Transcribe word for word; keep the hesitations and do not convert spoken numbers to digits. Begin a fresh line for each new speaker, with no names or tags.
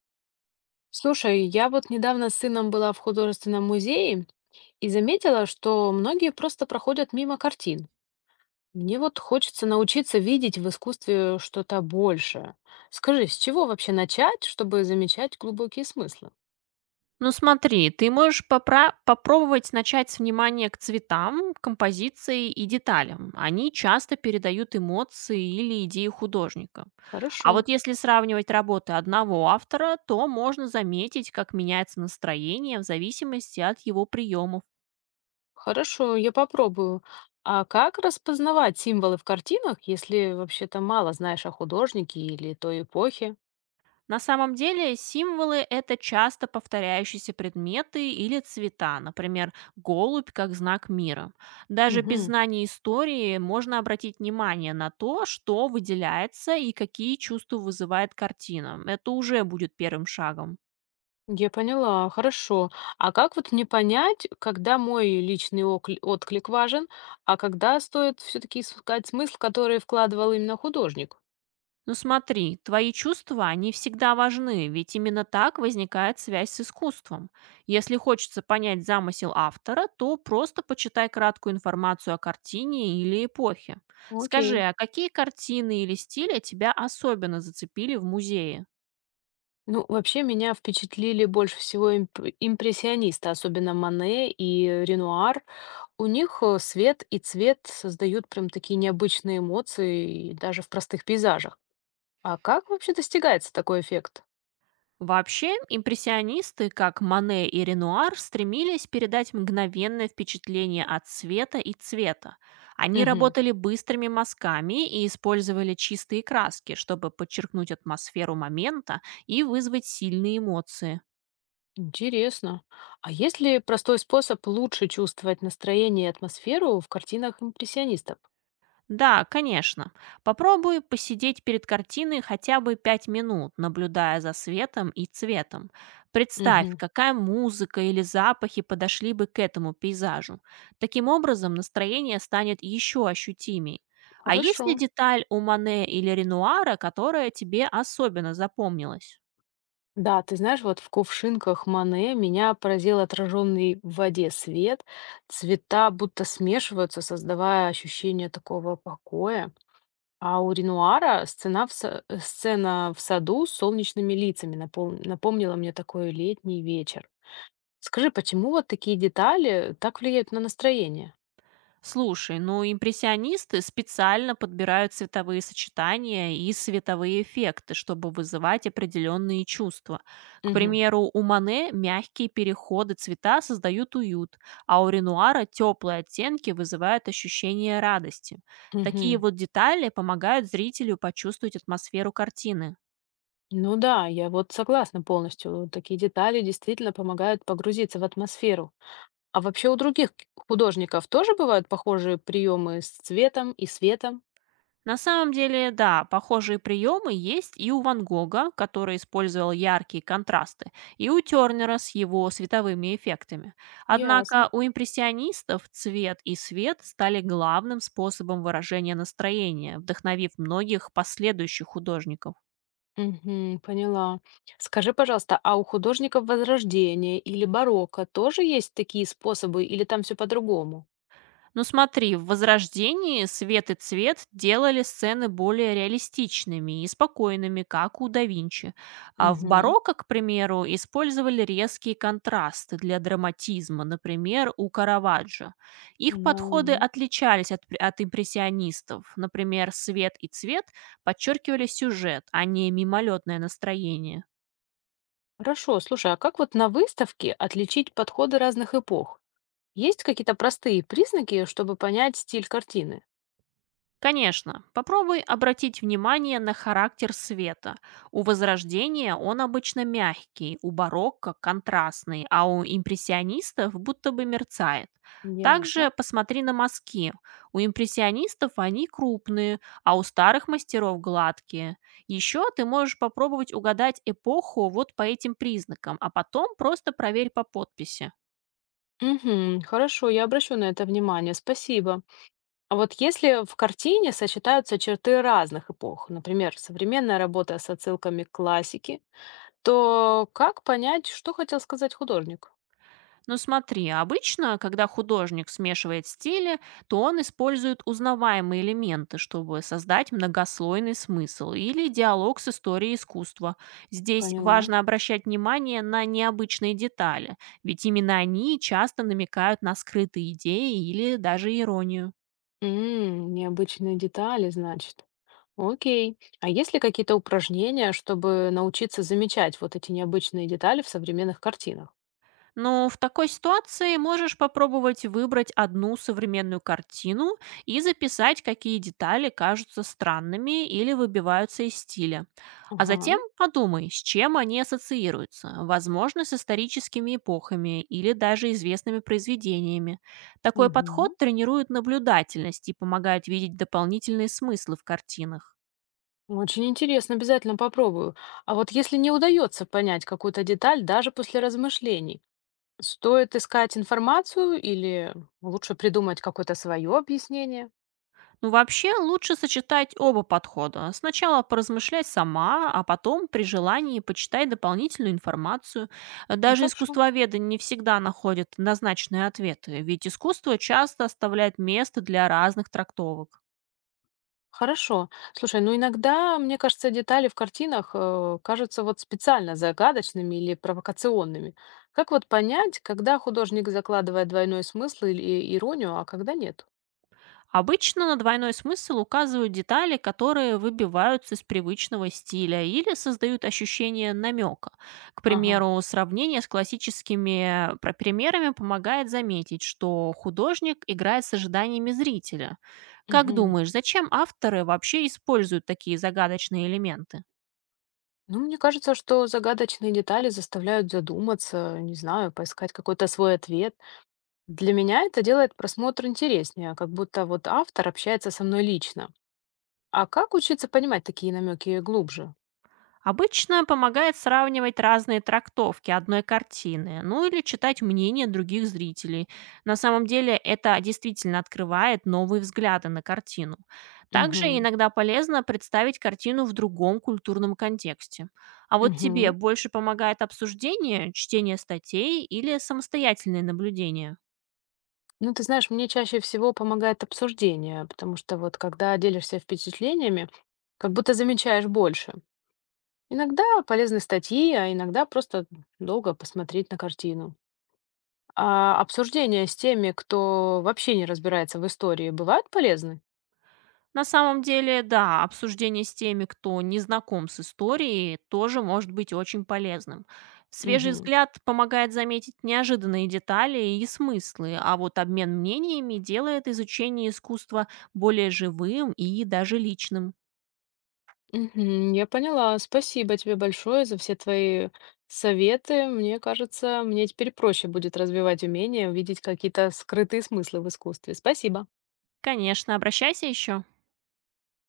Слушай, я вот недавно с сыном была в художественном музее и заметила, что многие просто проходят мимо картин. Мне вот хочется научиться видеть в искусстве что-то большее. Скажи, с чего вообще начать, чтобы замечать глубокие смыслы?
Ну смотри, ты можешь попра- попробовать начать с внимания к цветам, композиции и деталям. Они часто передают эмоции или идеи художника.
Хорошо,
А вот если сравнивать работы одного автора, то можно заметить, как меняется настроение в зависимости от его приемов.
хорошо, я попробую. А как распознавать символы в картинах, если вообще-то мало знаешь о художнике или той эпохе?
На самом деле символы– это часто повторяющиеся предметы или цвета, например, голубь как знак мира. Даже без
Мгм.
знания истории можно обратить внимание на то, что выделяется и какие чувства вызывает картина. Это уже будет первым шагом.
Я поняла, хорошо. А как вот мне понять, когда мой личный окли- отклик важен, а когда стоит все-таки искать смысл, который вкладывал именно художник?
Ну смотри, твои чувства, они всегда важны, ведь именно так возникает связь с искусством. Если хочется понять замысел автора, то просто почитай краткую информацию о картине или эпохе. Скажи,
Окей.
а какие картины или стили тебя особенно зацепили в музее?
Ну, вообще меня впечатлили больше всего имп- импрессионисты, особенно Мане и Ренуар. У них э, свет и цвет создают прям такие необычные эмоции, и даже в простых пейзажах. А как вообще достигается такой эффект?
Вообще, импрессионисты, как Мане и Ренуар, стремились передать мгновенное впечатление от света и цвета. Они
Мгм.
работали быстрыми мазками и использовали чистые краски, чтобы подчеркнуть атмосферу момента и вызвать сильные эмоции.
Интересно. А есть ли простой способ лучше чувствовать настроение и атмосферу в картинах импрессионистов?
Да, конечно. Попробуй посидеть перед картиной хотя бы пять минут, наблюдая за светом и цветом. Представь,
Мгм.
какая музыка или запахи подошли бы к этому пейзажу. Таким образом, настроение станет еще ощутимее. А есть
Хорошо.
ли деталь у Мане или Ренуара, которая тебе особенно запомнилась?
Да, ты знаешь, вот в кувшинках Мане меня поразил отраженный в воде свет. Цвета будто смешиваются, создавая ощущение такого покоя. А у Ренуара сцена в, са- э, сцена в саду с солнечными лицами напом- напомнила мне такой летний вечер. Скажи, почему вот такие детали так влияют на настроение?
Слушай, ну импрессионисты специально подбирают цветовые сочетания и световые эффекты, чтобы вызывать определенные чувства. К
Мгм.
примеру, у Мане мягкие переходы цвета создают уют, а у Ренуара теплые оттенки вызывают ощущение радости. Такие
Мгм.
вот детали помогают зрителю почувствовать атмосферу картины.
Ну да, я вот согласна полностью. Такие детали действительно помогают погрузиться в атмосферу. А вообще у других к- художников тоже бывают похожие приемы с цветом и светом?
На самом деле, да, похожие приемы есть и у Ван Гога, который использовал яркие контрасты, и у Тернера с его световыми эффектами.
Ясно.
Однако у импрессионистов цвет и свет стали главным способом выражения настроения, вдохновив многих последующих художников.
Мгм, поняла. Скажи, пожалуйста, а у художников Возрождения или барокко тоже есть такие способы или там все по-другому?
Ну смотри, в «Возрождении» свет и цвет делали сцены более реалистичными и спокойными, как у да Винчи. А в
Мгм.
барокко, к примеру, использовали резкие контрасты для драматизма, например, у Караваджо. Их подходы
М,
отличались от, пр- от импрессионистов. Например, свет и цвет подчеркивали сюжет, а не мимолетное настроение.
хорошо, слушай, а как вот на выставке отличить подходы разных эпох? Есть какие-то простые признаки, чтобы понять стиль картины?
Конечно, попробуй обратить внимание на характер света. У Возрождения он обычно мягкий, у барокко– контрастный, а у импрессионистов будто бы мерцает.
Ясно.
Также посмотри на мазки. У импрессионистов они крупные, а у старых мастеров гладкие. Еще ты можешь попробовать угадать эпоху вот по этим признакам, а потом просто проверь по подписи.
Мгм. Хорошо, я обращу на это внимание, спасибо. А вот если в картине сочетаются черты разных эпох, например, современная работа с отсылками к классике, то как понять, что хотел сказать художник?
Но смотри, обычно, когда художник смешивает стили, то он использует узнаваемые элементы, чтобы создать многослойный смысл или диалог с историей искусства. Здесь
Поняла.
важно обращать внимание на необычные детали, ведь именно они часто намекают на скрытые идеи или даже иронию.
М, необычные детали, значит. Окей. А есть ли какие-то упражнения, чтобы научиться замечать вот эти необычные детали в современных картинах?
Но в такой ситуации можешь попробовать выбрать одну современную картину и записать, какие детали кажутся странными или выбиваются из стиля. А
Ага.
затем подумай, с чем они ассоциируются. Возможно, с историческими эпохами или даже известными произведениями. Такой
Мгм.
подход тренирует наблюдательность и помогает видеть дополнительные смыслы в картинах.
Очень интересно, обязательно попробую. А вот если не удается понять какую-то деталь даже после размышлений, стоит искать информацию или лучше придумать какое-то свое объяснение?
Ну, вообще, лучше сочетать оба подхода. Сначала поразмышляй сама, а потом при желании почитай дополнительную информацию. Э,
М,
Даже
хорошо.
искусствоведы не всегда находят однозначные ответы, ведь искусство часто оставляет место для разных трактовок.
Хорошо. Слушай, ну иногда, мне кажется, детали в картинах э, кажутся вот специально загадочными или провокационными. Как вот понять, когда художник закладывает двойной смысл или иронию, а когда нет?
Обычно на двойной смысл указывают детали, которые выбиваются из привычного стиля или создают ощущение намека. К
Ага.
примеру, сравнение с классическими э, про- примерами помогает заметить, что художник играет с ожиданиями зрителя. Как
Мгм.
думаешь, зачем авторы вообще используют такие загадочные элементы?
Ну, мне кажется, что загадочные детали заставляют задуматься, не знаю, поискать какой-то свой ответ. Для меня это делает просмотр интереснее, как будто вот автор общается со мной лично. А как учиться понимать такие намеки глубже?
Обычно помогает сравнивать разные трактовки одной картины, ну или читать мнения других зрителей. На самом деле это действительно открывает новые взгляды на картину. Также
Угу,
иногда полезно представить картину в другом культурном контексте. А вот тебе
угу.
больше помогает обсуждение, чтение статей или самостоятельные наблюдения?
Ну, ты знаешь, мне чаще всего помогает обсуждение, потому что вот когда делишься впечатлениями, как будто замечаешь больше. Иногда полезны статьи, а иногда просто долго посмотреть на картину. А обсуждения с теми, кто вообще не разбирается в истории, бывают полезны?
На самом деле, да, обсуждение с теми, кто не знаком с историей, тоже может быть очень полезным. Свежий
Мгм.
взгляд помогает заметить неожиданные детали и смыслы, а вот обмен мнениями делает изучение искусства более живым и даже личным.
Мгм. Я поняла. Спасибо тебе большое за все твои советы. Мне кажется, мне теперь проще будет развивать умение увидеть какие-то скрытые смыслы в искусстве. Спасибо.
Конечно, обращайся еще.